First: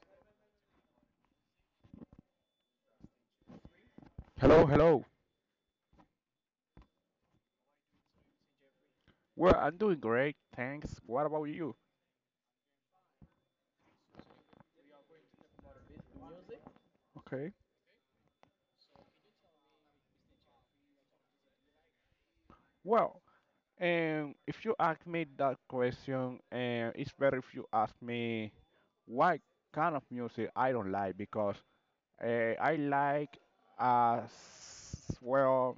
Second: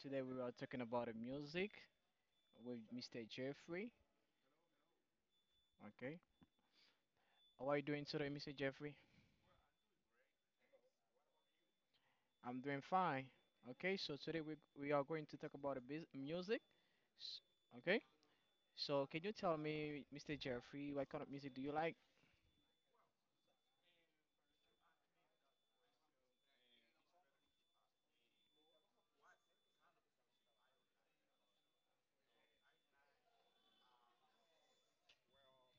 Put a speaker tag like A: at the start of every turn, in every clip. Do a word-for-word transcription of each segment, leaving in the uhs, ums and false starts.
A: Today we are talking about the music with Mister Jeffrey.
B: Hello, hello.
A: Okay. How are you doing today, Mister Jeffrey?
B: Well, I'm doing great, thanks. What about you?
A: I'm doing fine. Okay, so today we we are going to talk about the bus- music. S-
B: Okay.
A: Okay. So can you tell me, Mister Jeffrey, what kind of music do you like?
B: Well, um, if you ask me that question, uh, it's better if you ask me what kind of music I don't like because uh, I like as well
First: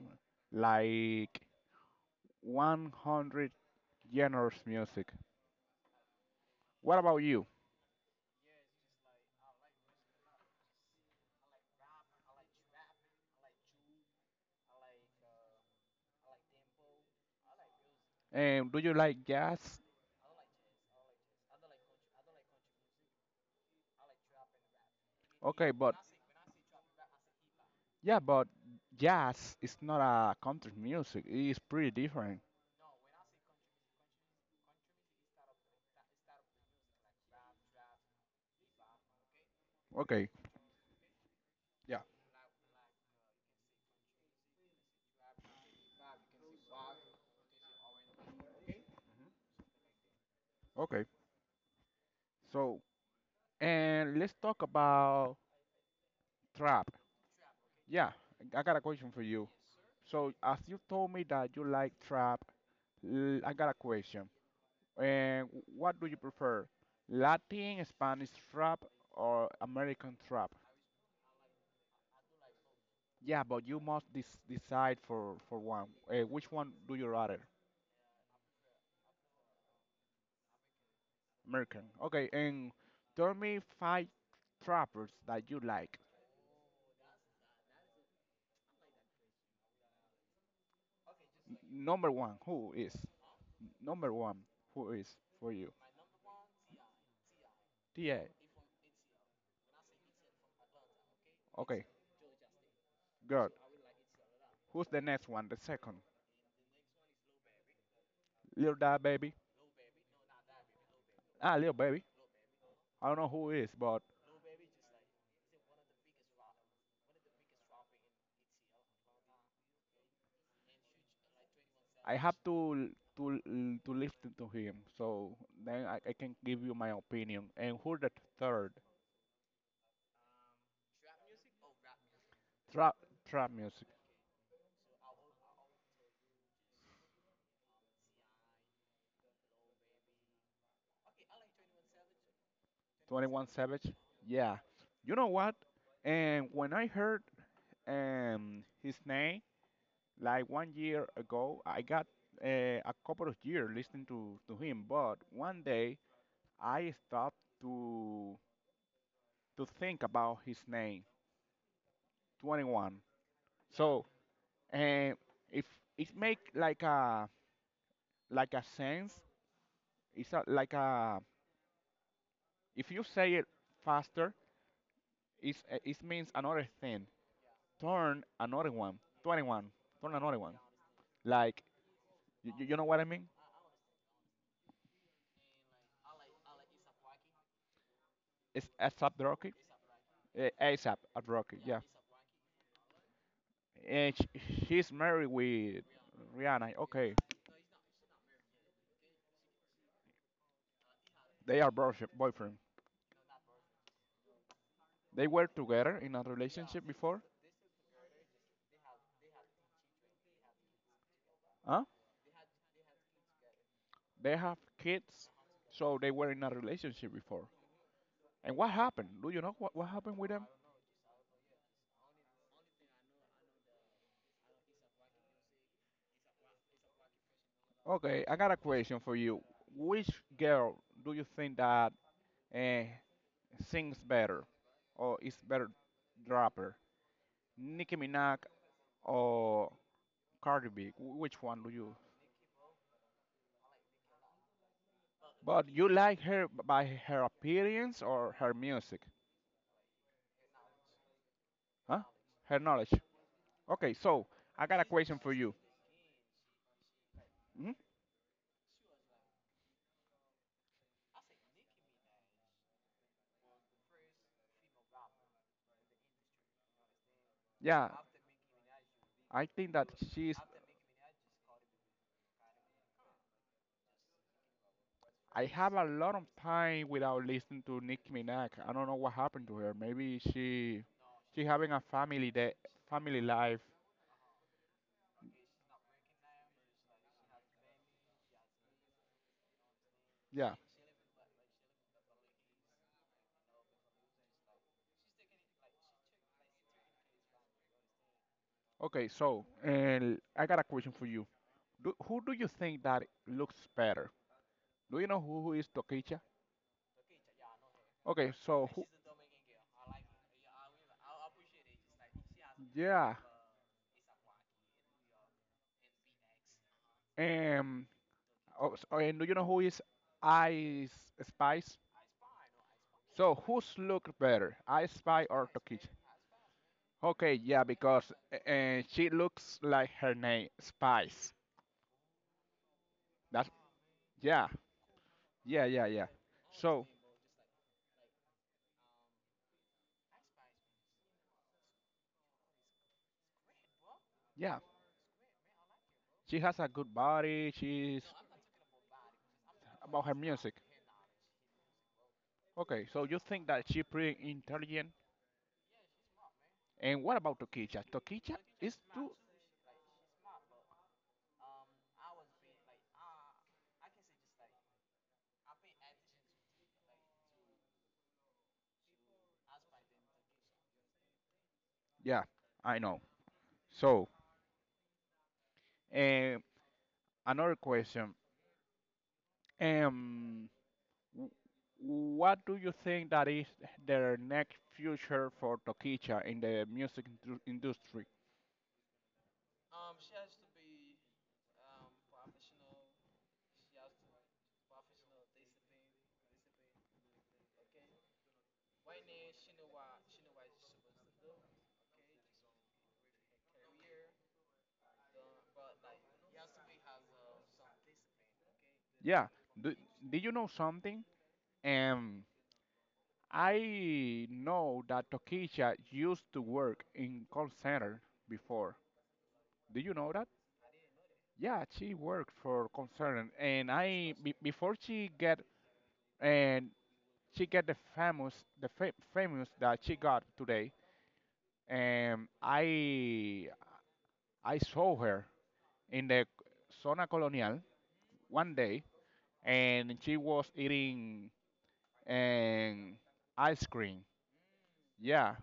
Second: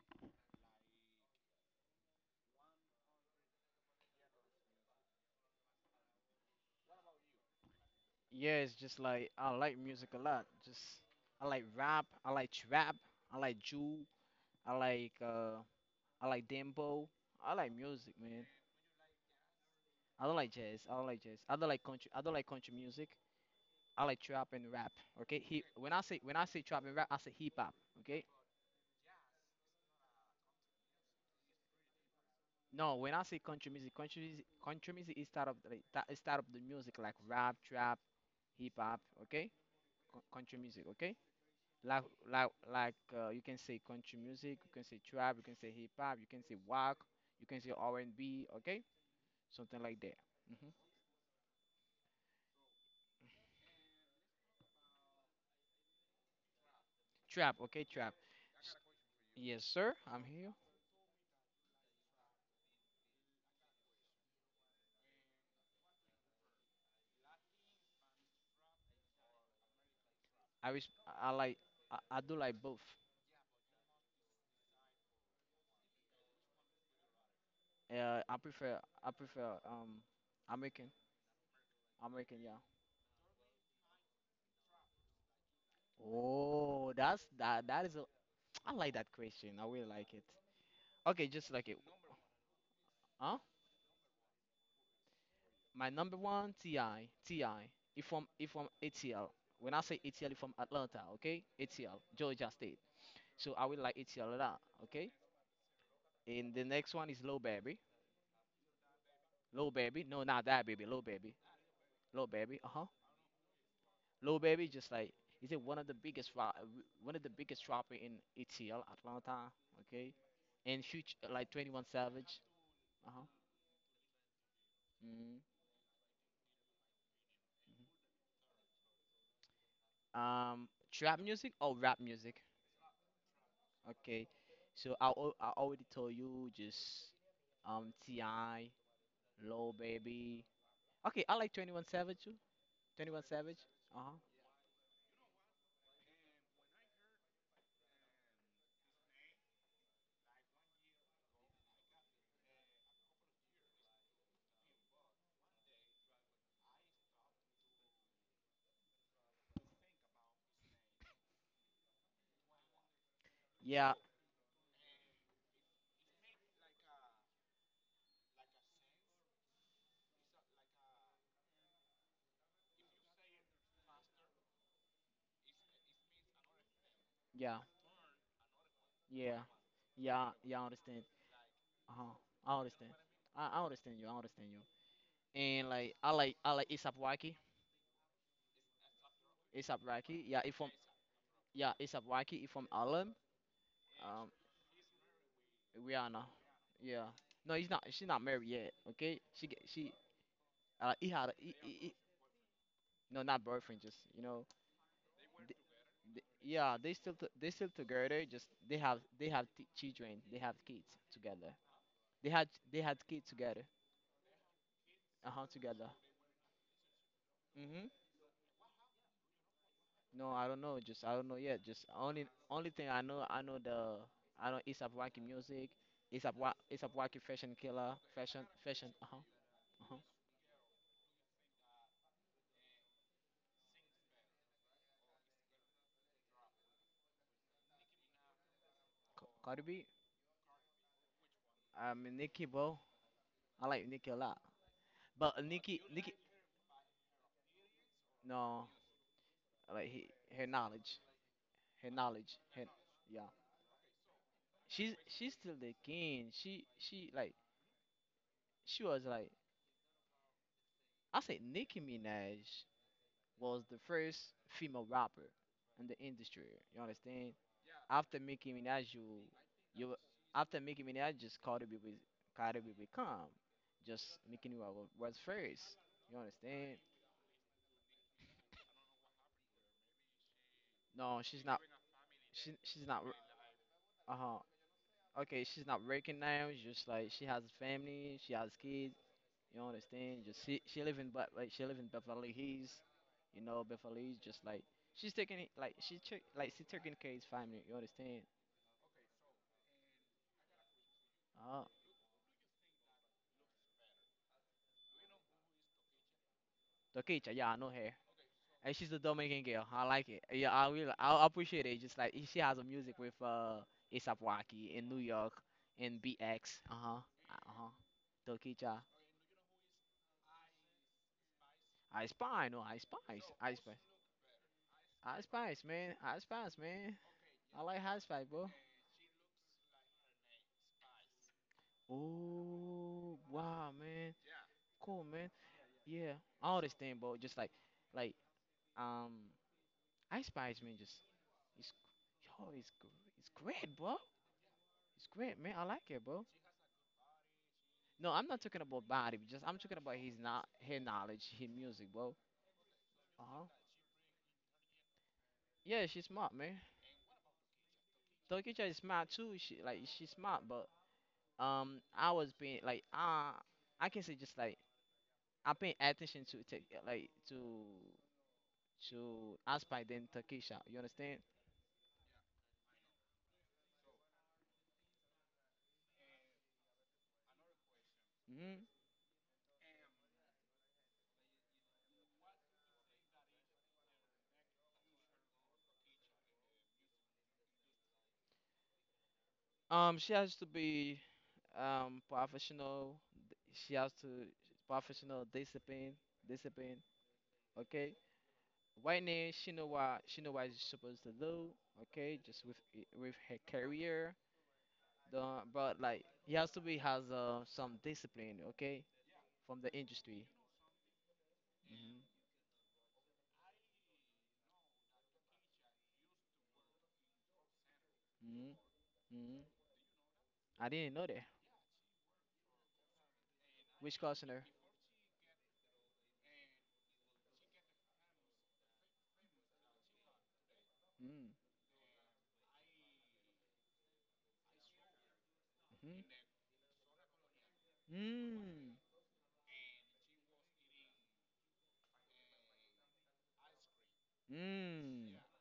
B: like one hundred genres music. What about you?
A: Yes, just like I like music a lot. Just I like rap, I like trap, I like Jew, I like uh I like dembo. I like music, man.
B: Um, do you like jazz?
A: I don't like jazz. I don't like jazz. I don't like country. I don't like country music. I like trap and rap. Okay, he
B: Okay,
A: when
B: but
A: I say when I say trap and rap, I say hip hop.
B: yeah,
A: Okay,
B: but jazz is not a country music. It's pretty different.
A: no, when I say country music, country music, country music is start of the ta- is start of the music like rap, trap, hip hop. Okay, Co-
B: Okay.
A: country music. Okay,
B: Yeah.
A: like like like uh, you can say country music, you can say trap, you can say hip hop, you can say walk, you can say R and B. Okay, something like that. Hmm.
B: Okay. So, and let's talk about trap.
A: Trap. Okay,
B: Yeah,
A: trap.
B: I
A: S-
B: got a question for you.
A: Yes, sir. I'm
B: So,
A: here.
B: as you told me that you like trap, l- I got a question. And what do you prefer? Latin, Spanish trap, or American trap?
A: I res- I like I, I do like both.
B: Yeah, but you must dis- decide for for one. Uh, which one do you rather?
A: Uh, I prefer I prefer um American
B: American. Okay,
A: American yeah.
B: and tell me five trappers that you like.
A: Oh, that's that that is a I like that question. I really like it. Okay, just
B: N-
A: like it.
B: number one, who is?
A: Huh?
B: Number one, who is for you?
A: My number one T I T I. If
B: T
A: from
B: A.
A: if from ATL. When I say A T L, if from Atlanta, okay?
B: Okay,
A: A T L, Georgia State.
B: good.
A: So I will like A T L a lot,
B: Who's the
A: okay?
B: next one? The second.
A: And the next one is Low Baby.
B: Little Da Baby.
A: Low Baby. No, not that baby. Low Baby.
B: Ah, Little Baby.
A: Low Baby. Uh huh.
B: I don't know who is, but
A: Lil Baby, just like is it one of the biggest ro- one of the biggest rapper in A T L Atlanta, okay? And huge like twenty-one
B: I
A: Savage.
B: have to
A: Uh-huh.
B: to to listen to him,
A: Mm.
B: so then I, I can give you my opinion. And who the third?
A: Um trap music or rap music?
B: Trap trap music.
A: Okay. So I al- I already told you just um T I, Low Baby. Okay, I like twenty-one Savage too. twenty-one
B: twenty-one
A: Savage.
B: Savage.
A: Uh-huh.
B: Yeah. You know what? And when I heard um his name like one year ago, I got uh, a couple of years listening to to him, but one day I stopped to to think about his name, twenty-one.
A: Yeah,
B: So, and if it make like a like a sense, it's a, like a if you say it faster, it's, it means another thing.
A: yeah,
B: Turn another one,
A: yeah.
B: twenty-one. Turn
A: Yeah,
B: another one.
A: yeah, I understand.
B: Like
A: Uh-huh.
B: you,
A: I
B: you know
A: understand.
B: what I mean?
A: I, I understand you. I understand you. And like I like I like Isap Rocky.
B: It's ASAP Rocky.
A: Isap Rocky, yeah,
B: Eh,
A: it from
B: ASAP at Rocky,
A: yeah,
B: yeah.
A: Isap Rocky, it from Harlem.
B: And
A: Um,
B: sh- she's married with
A: Rihanna,
B: Rihanna.
A: yeah.
B: Okay,
A: No, he's not. She's not married yet. Okay, she get- she uh he had a, he,
B: they are
A: he, he-
B: boyfriend. Boyfriend.
A: no, not boyfriend, just you know.
B: They were
A: Th
B: together in a
A: th Yeah,
B: relationship
A: they still
B: before,
A: t they still together. Just they have they have t children. They have kids together.
B: huh?
A: They had they had kids together.
B: They have kids,
A: Uh huh, together.
B: so they were in a relationship before.
A: Mm-hmm.
B: And what happened? Do you know what, what happened with
A: No,
B: them?
A: I don't know. Just I don't know yet. Just only only thing I know I know the I know ASAP Rocky music, ASAP Wa ASAP Rocky Fashion Killer,
B: Okay, I
A: Fashion
B: got a
A: Fashion.
B: question
A: Uh
B: for
A: huh.
B: you.
A: Uh huh.
B: Which girl do you think that eh, sings better or is better rapper? Nicki Minaj
A: Ca- Cardi
B: or
A: B.
B: Cardi B? Wh- Which one do
A: I
B: you?
A: mean Nicki, bro. I like Nicki a lot. But
B: But
A: Nicki
B: you
A: Nicki
B: like her b- by her appearance or her
A: no,
B: music?
A: I like he, her knowledge, her
B: Huh?
A: knowledge,
B: Her
A: her
B: knowledge.
A: yeah.
B: Okay, so I got a
A: She's
B: question for
A: she's
B: you.
A: still the king. She she like
B: Mhm.
A: she was like I say Nicki Minaj was the first female rapper in the industry. You understand?
B: Yeah,
A: After Nicki Minaj, you
B: I think that
A: you
B: she's.
A: after Nicki Minaj, just Cardi B with Cardi B with Calm, just Nicki Minaj wa- was
B: I
A: first.
B: have a lot
A: You
B: of
A: understand?
B: time without listening to Nicki Minaj. I don't know what happened to her. Maybe she
A: No,
B: she
A: she's not.
B: having a family
A: She
B: that
A: she's not.
B: family life.
A: Uh huh. Okay, she's not working now. Just like she has a family, she has kids. You understand? Just
B: Yeah.
A: she she live in, but like she live in Beverly Hills. You know Beverly Hills. Just like she's taking it like she took like she taking care of his family. You understand?
B: Okay. So, and I got a question for you.
A: Uh huh.
B: Do, who do you think that looks better? Do you know who, who is Tokicha?
A: Okay, yeah, I know her.
B: Okay. So
A: And
B: who?
A: she's a Dominican girl. I like it. Yeah, I will. I appreciate it. Just like she has a music
B: Yeah.
A: with uh ASAP Rocky in New York, in B X. Uh huh. Uh huh.
B: Um. Oh,
A: Tokicha.
B: s- oh, and do you know who is Ice Spice?
A: I spy. No, I spice.
B: So
A: I
B: who's
A: spice.
B: look better, Ice
A: I
B: Spice or
A: spice,
B: Tokicha?
A: man. I spice, man.
B: Okay,
A: I
B: yeah,
A: like high
B: because
A: spice, bro.
B: uh, she looks like her name Spice.
A: Oh,
B: That's
A: wow, man.
B: Yeah,
A: Cool, man.
B: yeah, yeah, yeah.
A: Yeah, all this
B: So
A: thing, bro. Just like, like um, I spice, man. Just it's, yo, it's gr- it's great, bro.
B: yeah,
A: It's great, man. I like it, bro.
B: she has a good body. She's
A: No, I'm not talking about body. Just I'm talking about
B: about her
A: his, not
B: music.
A: her knowledge, his music, bro.
B: Okay, so you
A: Uh huh.
B: think that she pretty intelligent?
A: Yeah, she's smart, man.
B: And what about Tokicha? Tokicha
A: Tokicha
B: is
A: is smart
B: too.
A: too. She, like, she's smart, but um, I was being like uh I can say, just like, I pay attention to take like to to Aspire than Takisha. You understand?
B: Yeah, I know. So um, another question.
A: Mm-hmm.
B: Um, w- what do you think that is their next future for Tokicha in the music indu- industry?
A: Um, she has to be um professional. d- She has to professional discipline, discipline. Okay. Right now she know what she know what she's supposed to do, okay, just with i- with her career, the, but like he has to be has uh, some discipline, okay,
B: Yeah.
A: from the
B: Do,
A: industry.
B: did you know something?
A: Hmm.
B: Um, I know that Tokisha used to work in call center
A: Hmm.
B: before.
A: Hmm.
B: Do you know that?
A: I didn't know that.
B: Yeah, she worked for call center, and
A: Which
B: I be,
A: customer?
B: before she get and she get the famous the fa- famous that she got today.
A: Mm.
B: Um, I I saw her in the
A: Hmm.
B: Zona Colonial one
A: Mm.
B: day, and she was eating um, ice cream.
A: Mm.
B: Yeah,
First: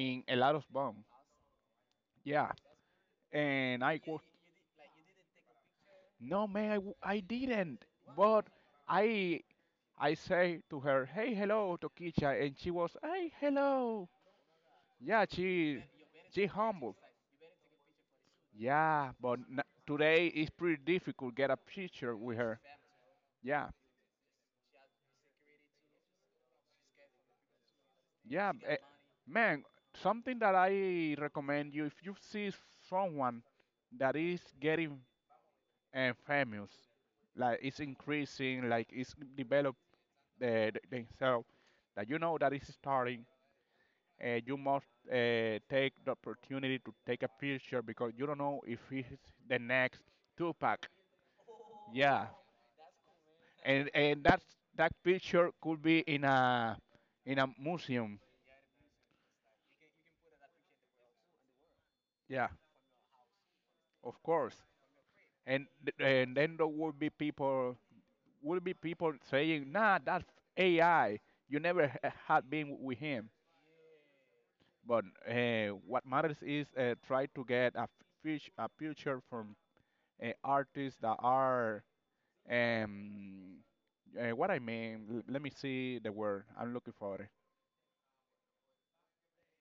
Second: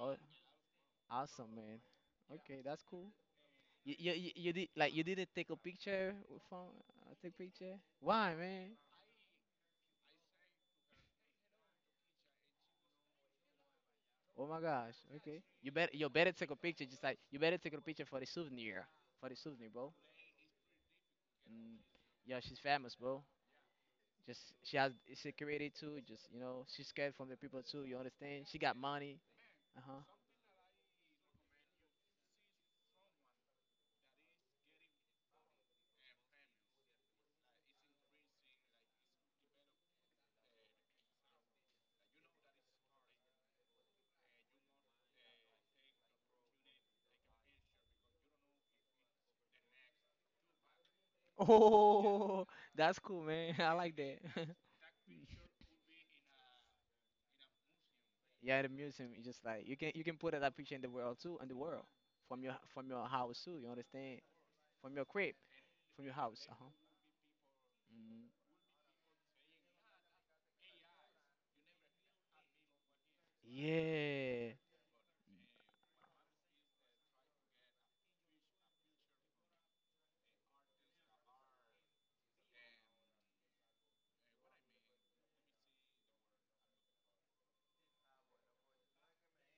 A: Oh,
B: a lot of bomb.
A: awesome, man.
B: Yeah,
A: Okay, that's cool.
B: and
A: you
B: I
A: you,
B: quote,
A: you, you did like you didn't take a picture with
B: "No, man,
A: phone?
B: I, w-
A: Uh,
B: I
A: take picture,
B: didn't."
A: why,
B: But
A: man?
B: I I say to her, "Hey, hello, Tokicha," and she was, "Hey, hello."
A: Oh my gosh.
B: Yeah,
A: Okay. You
B: she
A: better You better
B: she
A: take a picture.
B: humble.
A: Just like you better take a picture for the souvenir.
B: Yeah,
A: For the
B: but n-
A: souvenir, bro.
B: today it's pretty difficult get a
A: And
B: picture with
A: yeah, she's
B: her.
A: famous, bro.
B: Yeah,
A: Just she has security too. Just, you know, she's scared from the people too. You understand?
B: yeah,
A: She got
B: eh,
A: money.
B: man.
A: Uh huh.
B: Something that I recommend you if you see someone that is getting uh, famous, like it's increasing, like it's developing the, the- themselves that you know that is starting, and you must uh, take the opportunity to take a picture because you don't know if it's the next Tupac. Yeah,
A: Oh, that's cool, man. I
B: and
A: like that.
B: and that's that picture could be in a in a museum.
A: Yeah, the museum is, just like, you can you can put that picture in the world too, in the world, from
B: Yeah,
A: your from your house too. You understand?
B: of course.
A: From your crib,
B: And th-
A: from your
B: and
A: house. Uh
B: then there
A: huh.
B: will be people
A: Mm.
B: will be people saying, "Nah, that's A I. You never h- had been with him."
A: Yeah.
B: But uh, what matters is uh, try to get a fish a picture from uh, artists that are um, uh, what I mean. l- let me see the word I'm looking for. It.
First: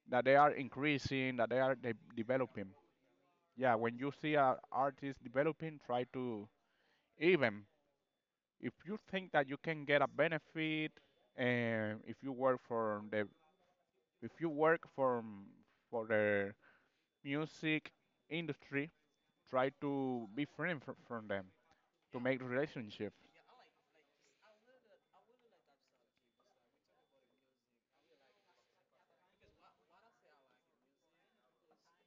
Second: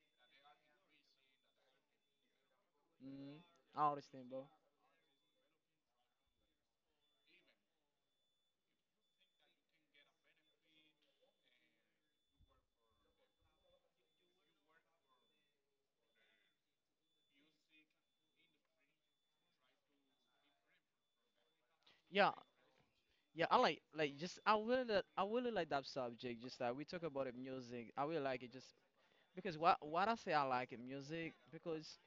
B: That they are increasing, that they are de- developing.
A: Mm.
B: Yeah,
A: I
B: when you
A: understand,
B: see
A: bro.
B: an artist developing, try to even if you think that you can get a benefit, and if you work for the if you work for for the music industry, try to be friend fr- from them to
A: Yeah,
B: make relationship.
A: yeah, I like like just I really I really like that subject. Just that we talk about it, music. I really like it just because what what I say I like it, music, because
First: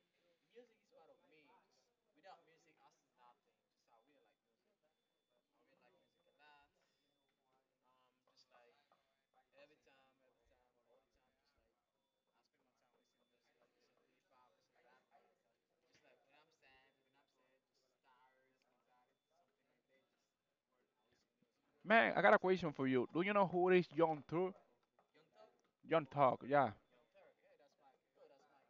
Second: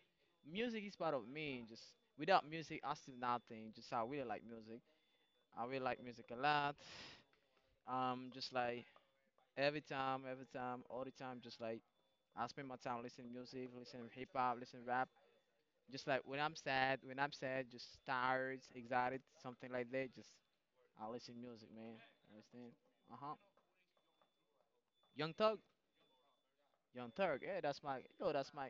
A: music is part of me. Just without music, I still nothing. Just I really like music. I really like music a lot. Um, just like every time, every time, all the time, just like I spend my time listening music, listening hip hop, listening rap. Just like when I'm sad, when I'm sad, just tired, excited, something like that. Just I listen music, man.
B: Man, I got a
A: Understand?
B: question for you.
A: Uh
B: Do you
A: huh.
B: know who is John Tur?
A: Young Thug,
B: John Talk. Yeah.
A: Young Thug, yeah, that's my yo, that's my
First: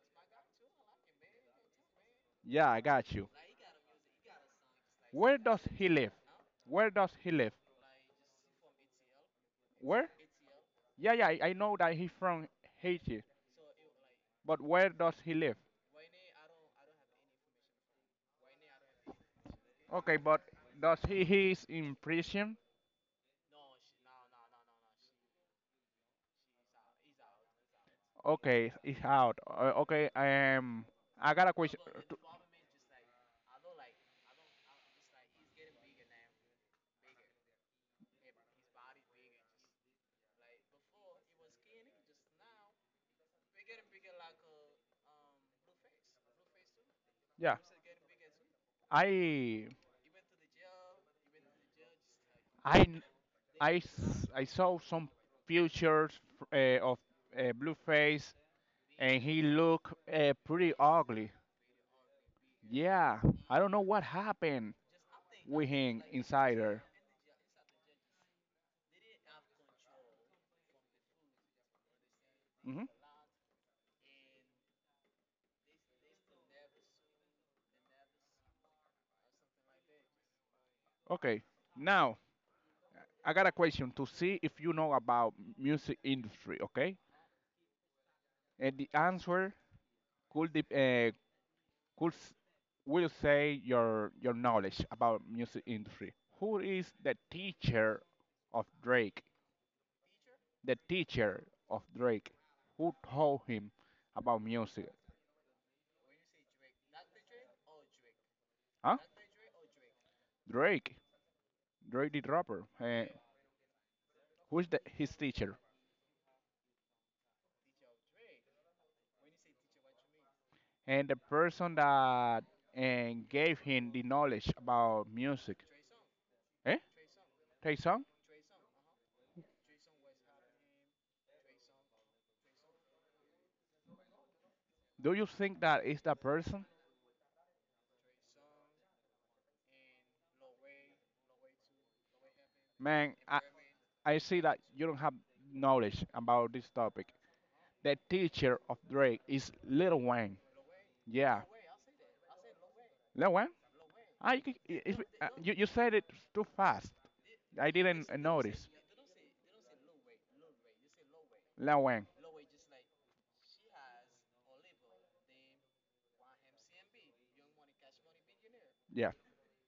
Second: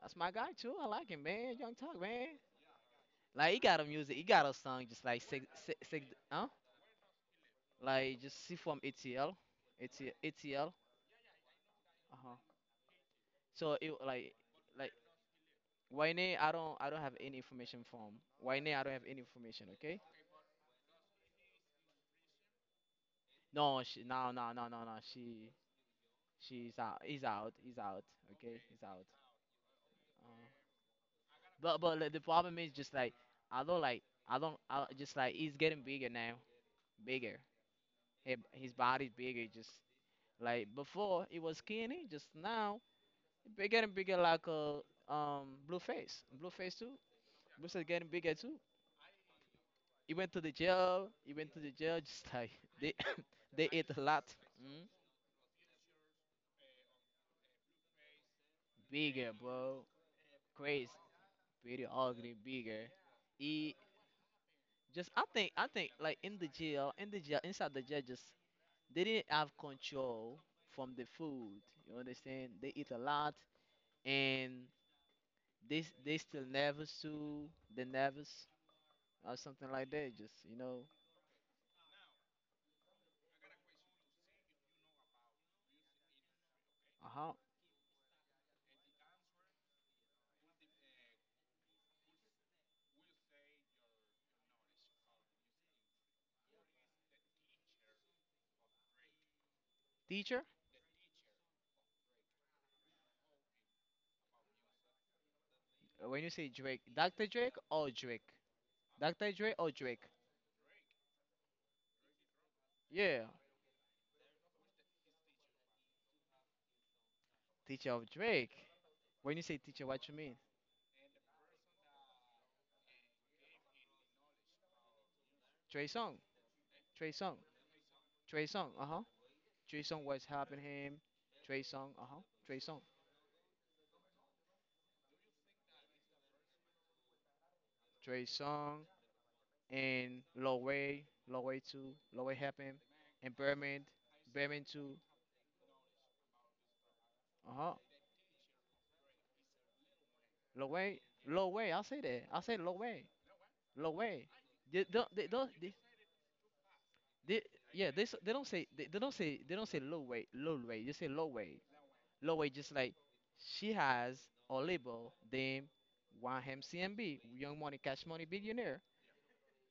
A: that's my guy too. I like him, man. Young Thug, man.
B: Yeah, I got you.
A: Like he got a music, he got a song, just like
B: Where
A: six,
B: does
A: six,
B: he
A: six,
B: live?
A: huh?
B: Where does he live?
A: Like, just see from ATL,
B: Where?
A: ATL,
B: Yeah, yeah, I I know that he's
A: uh huh.
B: from Haiti,
A: So it like
B: but where
A: like
B: does he live?
A: Wayne, I don't I don't have any information from Wayne. I don't have any information. Okay.
B: Okay, but does he he is in prison?
A: No, she, no, no, no, no, no. She she's out. He's out. He's out. Okay,
B: Okay,
A: he's out.
B: he's out. Uh, okay,
A: Uh,
B: um, I got a
A: but
B: question.
A: but like, the problem is just like, I don't like I don't I, just like he's getting bigger now. Bigger. He, his body's bigger. Just like before, it was skinny. Just now, it be getting bigger like a um blue face. Blue face too.
B: Yeah,
A: Blue face getting bigger too.
B: I
A: He went to the jail. He went to the jail. Just like,
B: I
A: they they
B: I
A: ate a
B: s-
A: lot.
B: I saw
A: Mm?
B: some pictures uh, of uh, Blueface, and
A: Bigger,
B: he
A: bro.
B: looked uh, pretty
A: Crazy.
B: ugly.
A: Pretty ugly. Bigger.
B: Yeah, I don't
A: He,
B: know what happened
A: just, I think I
B: with
A: think
B: him
A: like, in the
B: inside her.
A: jail, in the jail, inside the jail, just they didn't have control from the food. You understand? They
B: hmm
A: eat a lot, and They s- they still never sue the nervous, or something like that. Just, you know,
B: Okay, now I got a question to see if you know about music industry. Okay,
A: uh huh.
B: and the answer could dep- uh, could s- will say your your knowledge about music industry. Who is the teacher of Drake?
A: Teacher?
B: The teacher of Drake. Who told him about music?
A: Uh, when you say Drake, Doctor Drake or Drake,
B: Huh?
A: Doctor Drake or Drake.
B: Drake. Drake the rapper. Uh,
A: Yeah,
B: who's the, his teacher?
A: teacher of Drake. When you say teacher, what you mean?
B: And the person that and gave him the knowledge about music.
A: Trey Song,
B: Eh?
A: Trey Song,
B: Tae-sung,
A: Trey Song. Uh huh. Trey Song was helping him. Trey Song. Uh huh. Trey Song.
B: do you think that is the person?
A: Trey Song and Loway, Loway too. Loway helped him.
B: Man,
A: And
B: I,
A: Berman,
B: I see that
A: Berman
B: you
A: too.
B: don't have knowledge about this topic.
A: Uh huh.
B: The teacher of Drake is Lil Wayne.
A: Loway,
B: Yeah,
A: Loway. I say that. I say Loway.
B: Lil Wayne?
A: Low way.
B: I, c-
A: They
B: i- if,
A: don't. They
B: uh,
A: don't.
B: you, you
A: They,
B: said it too fast.
A: they
B: I
A: yeah. They s-
B: didn't
A: they don't say
B: notice.
A: they, they don't say, they don't say low way low way. They say low way
B: Lil Wayne.
A: low way. Just like she has a label named one M C M B, Young Money Cash Money Billionaire.
B: Yeah,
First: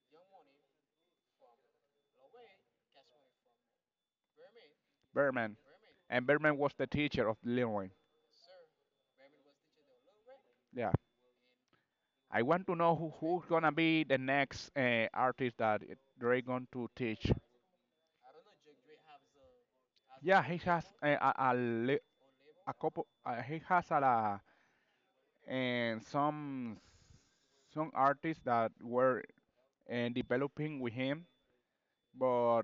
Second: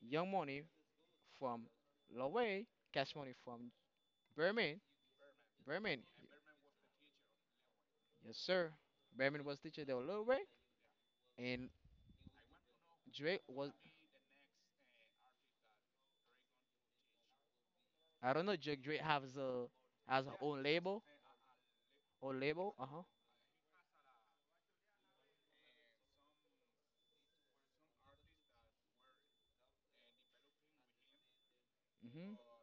A: Young Money from low way, Cash Money from Berman,
B: Berman,
A: Berman.
B: and Berman was the teacher of Lil Wayne.
A: Yes, sir. Berman was teacher there, low way.
B: Yeah.
A: And
B: I want to know who,
A: Drake
B: who's gonna
A: was
B: be the next uh, artist that Drake going to teach.
A: I don't know. Drake Drake has a has her
B: Yeah, he
A: own
B: has
A: label,
B: uh, a, a, li-
A: or
B: a
A: label. Uh
B: couple. Uh, he has a, la- and some some artists that were uh, developing with him,
A: huh.
B: but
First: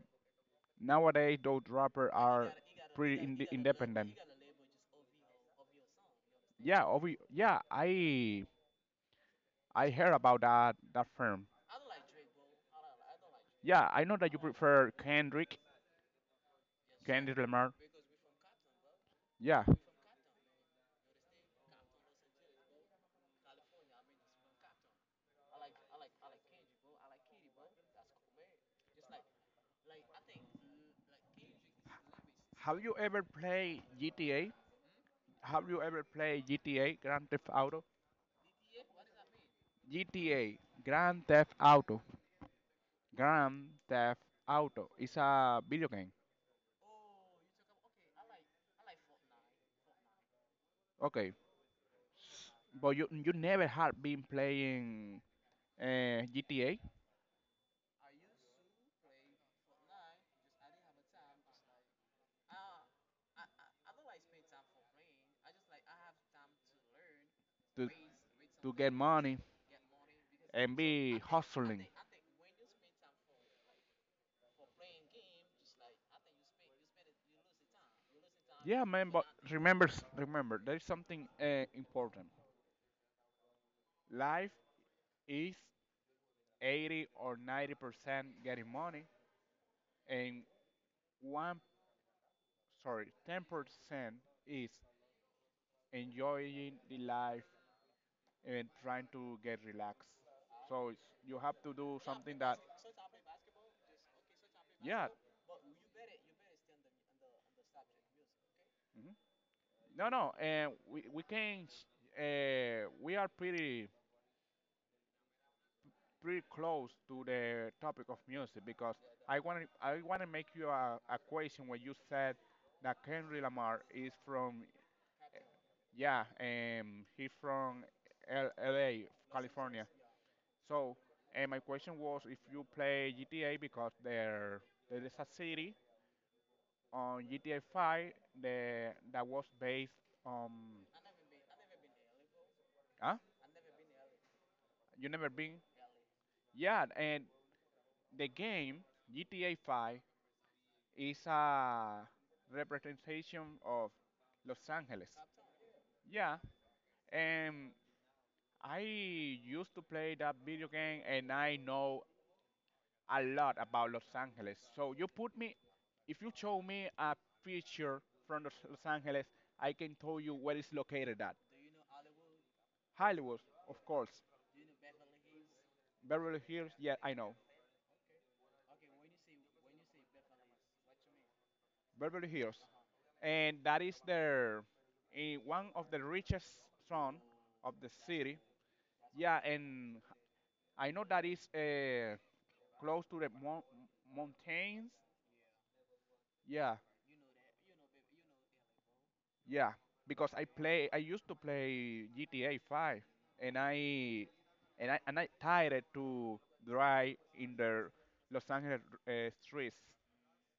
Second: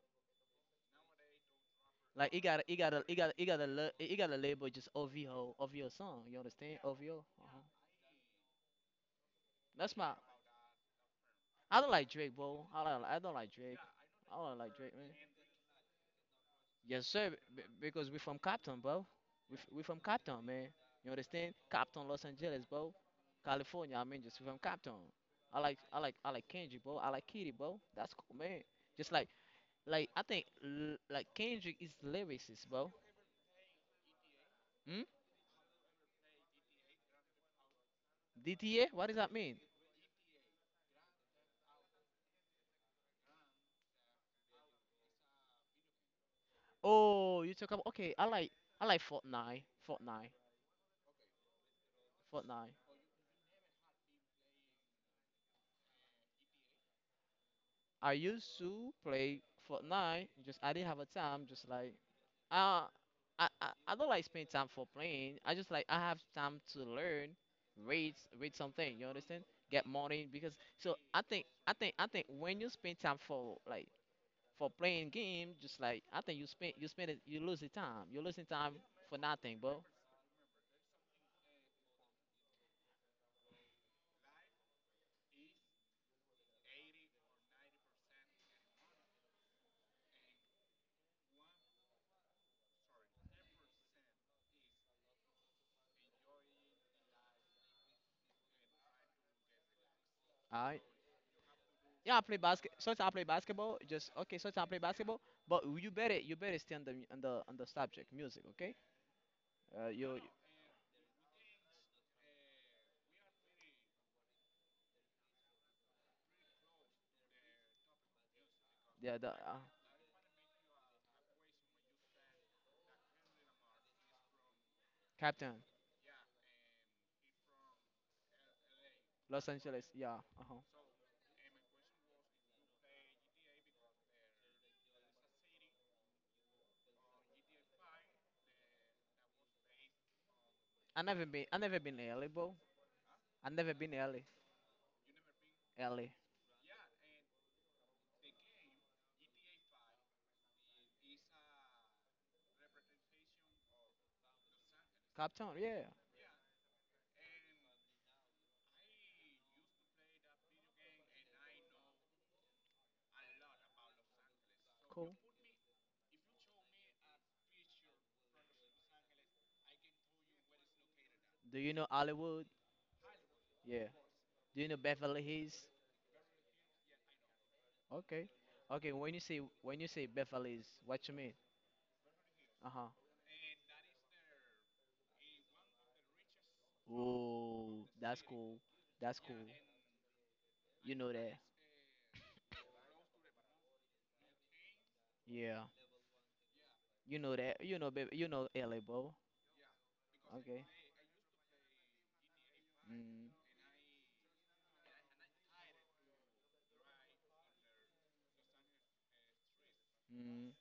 B: nowadays those rappers
A: Like it
B: are
A: gotta, it gotta, it
B: pretty
A: gotta, it
B: inde
A: gotta, la-
B: independent.
A: it gotta label, just O V O, O V O song. You understand?
B: Yeah, obvi-
A: O V O. Uh-huh.
B: yeah, I I
A: That's my.
B: heard about that that firm.
A: I don't like Drake, bro. I don't, I don't like Drake.
B: Yeah, I know that
A: I
B: you
A: don't like
B: prefer
A: Drake, man.
B: Kendrick,
A: Yes, sir.
B: Kendrick
A: B-
B: Lamar.
A: because we from Compton, bro. We
B: Yeah.
A: f- we from Compton, man. You understand? Compton, Los Angeles, bro. California. I mean, just we from Compton. I like, I like, I like Kendrick, bro. I like Kitty, bro. That's cool, man. Just like, like I think, l- like Kendrick is lyricist,
B: Have
A: bro.
B: you ever played G T A?
A: Hmm?
B: Have you ever played G T A Grand Theft Auto?
A: D T A? What does that mean?
B: G T A Grand Theft Auto. Grand Theft Auto is a video game.
A: Oh, you talk about, okay. I like I like Fortnite, Fortnite,
B: Okay,
A: Fortnite.
B: but you you never had been playing uh, G T A
A: I used to play Fortnite. Just I didn't have a time. Just like uh, I I, I don't like spend time for playing. I just like I have time to learn,
B: to
A: read read
B: to
A: something.
B: get
A: You
B: money
A: understand? Get money because
B: and
A: so I
B: be
A: think I
B: hustling.
A: think I think when you spend time for like for playing game, just like I think you spend you spend it, you lose the time. You're losing time
B: Yeah, man,
A: for
B: but
A: nothing, bro.
B: remember, remember, there's something uh, important. Life is eighty or ninety percent getting money, and one, sorry, ten percent is enjoying the life and trying to get relaxed. So it's, you have to do
A: Yeah, I play
B: something that,
A: basket. So I play basketball. Just okay. So I play
B: yeah,
A: basketball, but you better you better stay on the mu- on the on the subject music, okay?
B: mhm.
A: Uh,
B: No,
A: you,
B: no, and we we can, s- uh, we are pretty pretty close to the topic of music because
A: yeah, the
B: I
A: uh,
B: want I want to make you a, a question when you said that Kendrick Lamar is from,
A: captain,
B: yeah, um, he's from L- L.A.,
A: Los Angeles.
B: California.
A: Yeah, uh huh.
B: So, and my question was if you play G T A because there there is a city on G T A five that that was based on,
A: I never been I never been L A, bro.
B: huh?
A: I never been L A.
B: You never been?
A: L A,
B: Yeah, and the game G T A five is a representation of Los Angeles.
A: Captain. Yeah,
B: Yeah, and I used to play that video game and I know a lot about Los Angeles. So you
A: cool.
B: put me, if you show me a picture from Los Los Angeles, I can tell you where it's located at.
A: Do you know Hollywood?
B: Hollywood, of
A: Yeah.
B: course.
A: Do you know Beverly Hills?
B: Beverly Hills, yeah, I know.
A: Okay. Okay. When you say when you say Beverly Hills, what you mean?
B: Beverly Hills.
A: Uh huh.
B: And that is their, eh, one of the richest zone of
A: Oh,
B: the
A: that's
B: city.
A: cool. That's cool.
B: Yeah, and
A: You
B: I know
A: know
B: that
A: that.
B: is uh, close to the mo- mountains.
A: Yeah.
B: Yeah,
A: You know that. You know, baby. You know L A, Bow.
B: yeah, because I
A: Okay.
B: play I used to play G T A five
A: Mm,
B: and I and I and I tired to drive in the Los Angeles uh, streets.
A: mm.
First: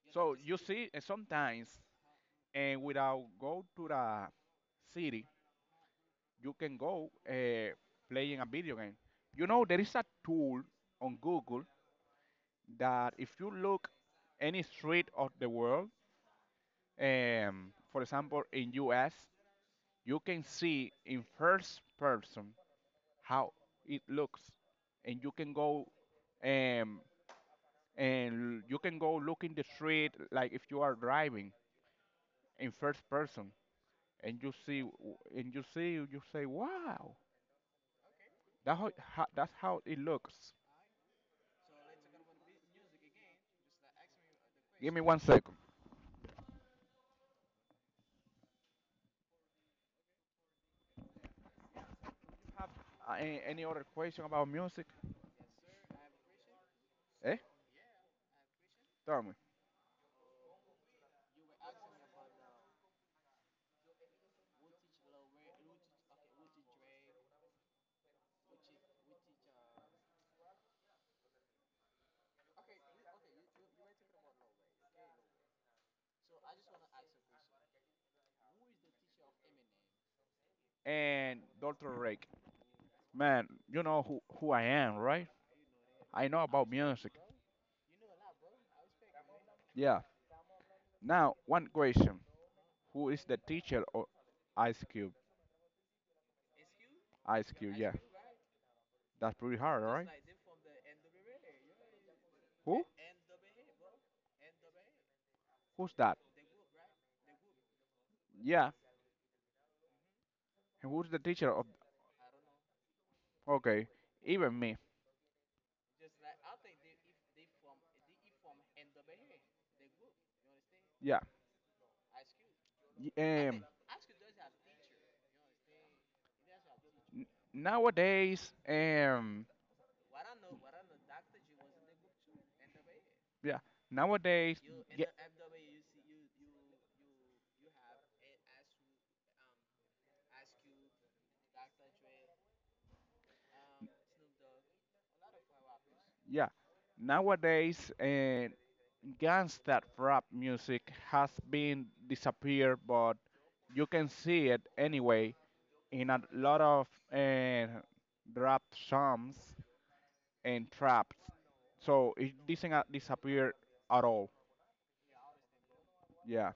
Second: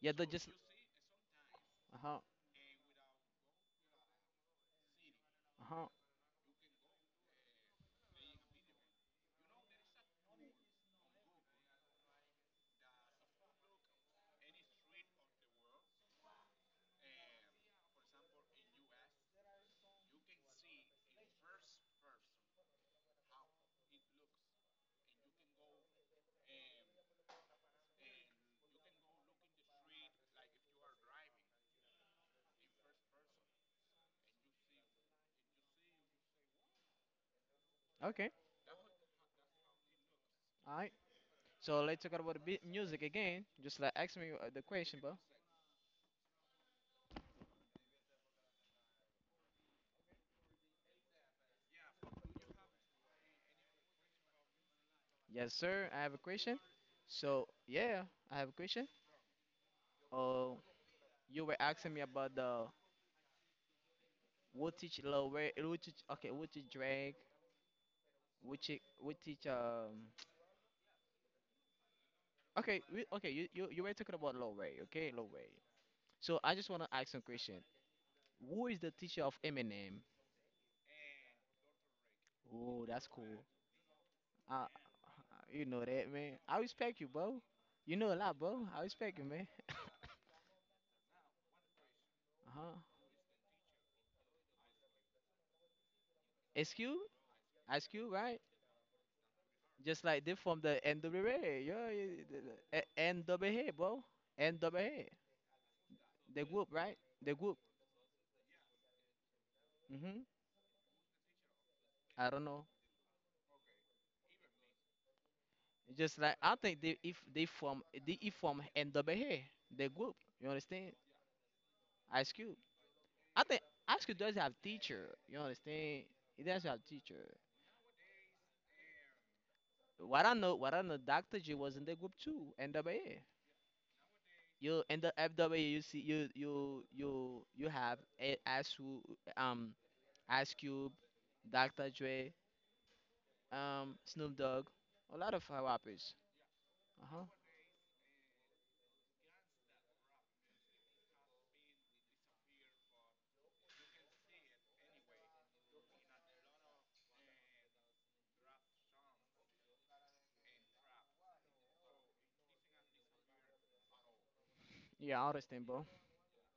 A: Yeah, they
B: So
A: just.
B: you see uh, sometimes
A: Uh huh.
B: and without go to the city,
A: Uh huh.
B: you can go uh, playing a video game. You know there is a tool on Google that if you look any street of the world, um, for example in U S you can see in first person how it looks and you can go um, and you can go look in the street like if you are driving in first person and you see and you see you say wow
A: Okay.
B: that's how, how, that's how it looks.
A: All right. So let's talk about the bi- music again. Just like ask me uh, the
B: Give
A: question,
B: me
A: bro.
B: one second. Have uh, a- any other question about music.
A: Yes, sir. I have a question.
B: eh
A: So yeah, I have a question.
B: Tell me.
A: Oh, you were asking me about the what teach lower, what teach okay, what teach drag, what teach, what teach um. Okay, we, okay. You, you you were talking about low way. Okay, low way. So I just wanna ask some question. Who is the teacher of Eminem?
B: And Dr. Rake.
A: Oh, that's cool.
B: Man, you know who, who I
A: I,
B: am, right?
A: you know that,
B: I
A: man.
B: know
A: I
B: about
A: respect you,
B: music.
A: bro. You know a lot, bro. I respect you, man.
B: Yeah. Now one question.
A: Uh-huh.
B: Who is the teacher of Ice Cube?
A: Ice Cube,
B: Ice Cube,
A: Ice
B: yeah.
A: Cube, right?
B: That's pretty hard,
A: Just
B: right?
A: like they from the N W A. Yeah, yeah, the- the-
B: Who?
A: A- N W A, bro. N W A.
B: Who's that?
A: The group, right? The group.
B: Yeah.
A: hmm
B: And who's the teacher of?
A: I don't know.
B: Okay, even me.
A: Just like I think they if they from they if from N W A, the group. You understand?
B: Yeah.
A: Ice Cube.
B: Y-
A: I think
B: Um.
A: Ice Cube does have teacher. You understand? He does have
B: n-
A: teacher.
B: Nowadays. Um.
A: what I know, what I know, Dr. J was in the group too, N W A.
B: Yeah. Nowadays.
A: You in
B: Yeah.
A: the F W A, you see, you you you you have A- Ice Wo- um Ice Cube, Dr. Dre, um Snoop Dogg, a lot of uh, rappers.
B: Yeah.
A: Uh huh.
B: Nowadays, uh, gangsta rap music has been disappeared, but you can see it anyway in a lot of uh, rap songs and traps. So it doesn't uh, disappear at all.
A: Yeah, I understand, bro.
B: Yeah.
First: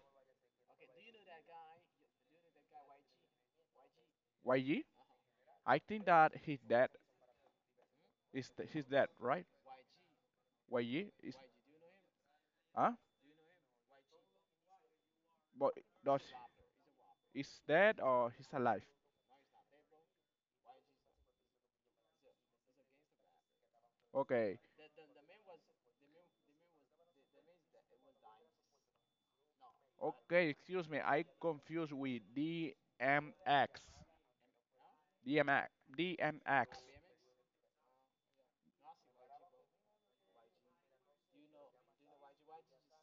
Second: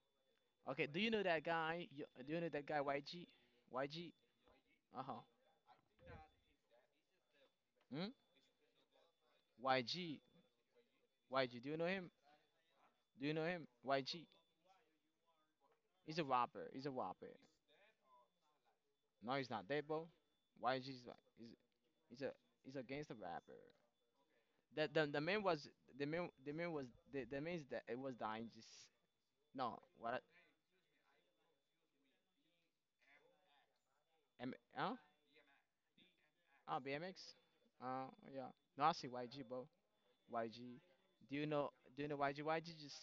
A: Okay, do you know that guy? You, do you know that guy YG? YG.
B: Y G?
A: Uh huh.
B: I think that he's dead.
A: Hmm?
B: Is th- he's dead, right?
A: YG.
B: Y G is,
A: YG. Do you know him?
B: huh?
A: Do you know him? Y G.
B: But
A: He's
B: does
A: a rapper. He's a rapper.
B: is dead or he's alive?
A: No, he's not dead, bro. Y G is, like, he's a he's a gangster rapper.
B: Okay.
A: The the the man was the man, the man was the the man is that, it was dying. Just no, what I—
B: Okay, excuse me. I confused with D M X.
A: M, huh?
B: D M X. D M
A: Oh,
B: X.
A: B M X? Uh yeah. No, I see Y G, bro. Y G. Do you know do you know Y G Y G just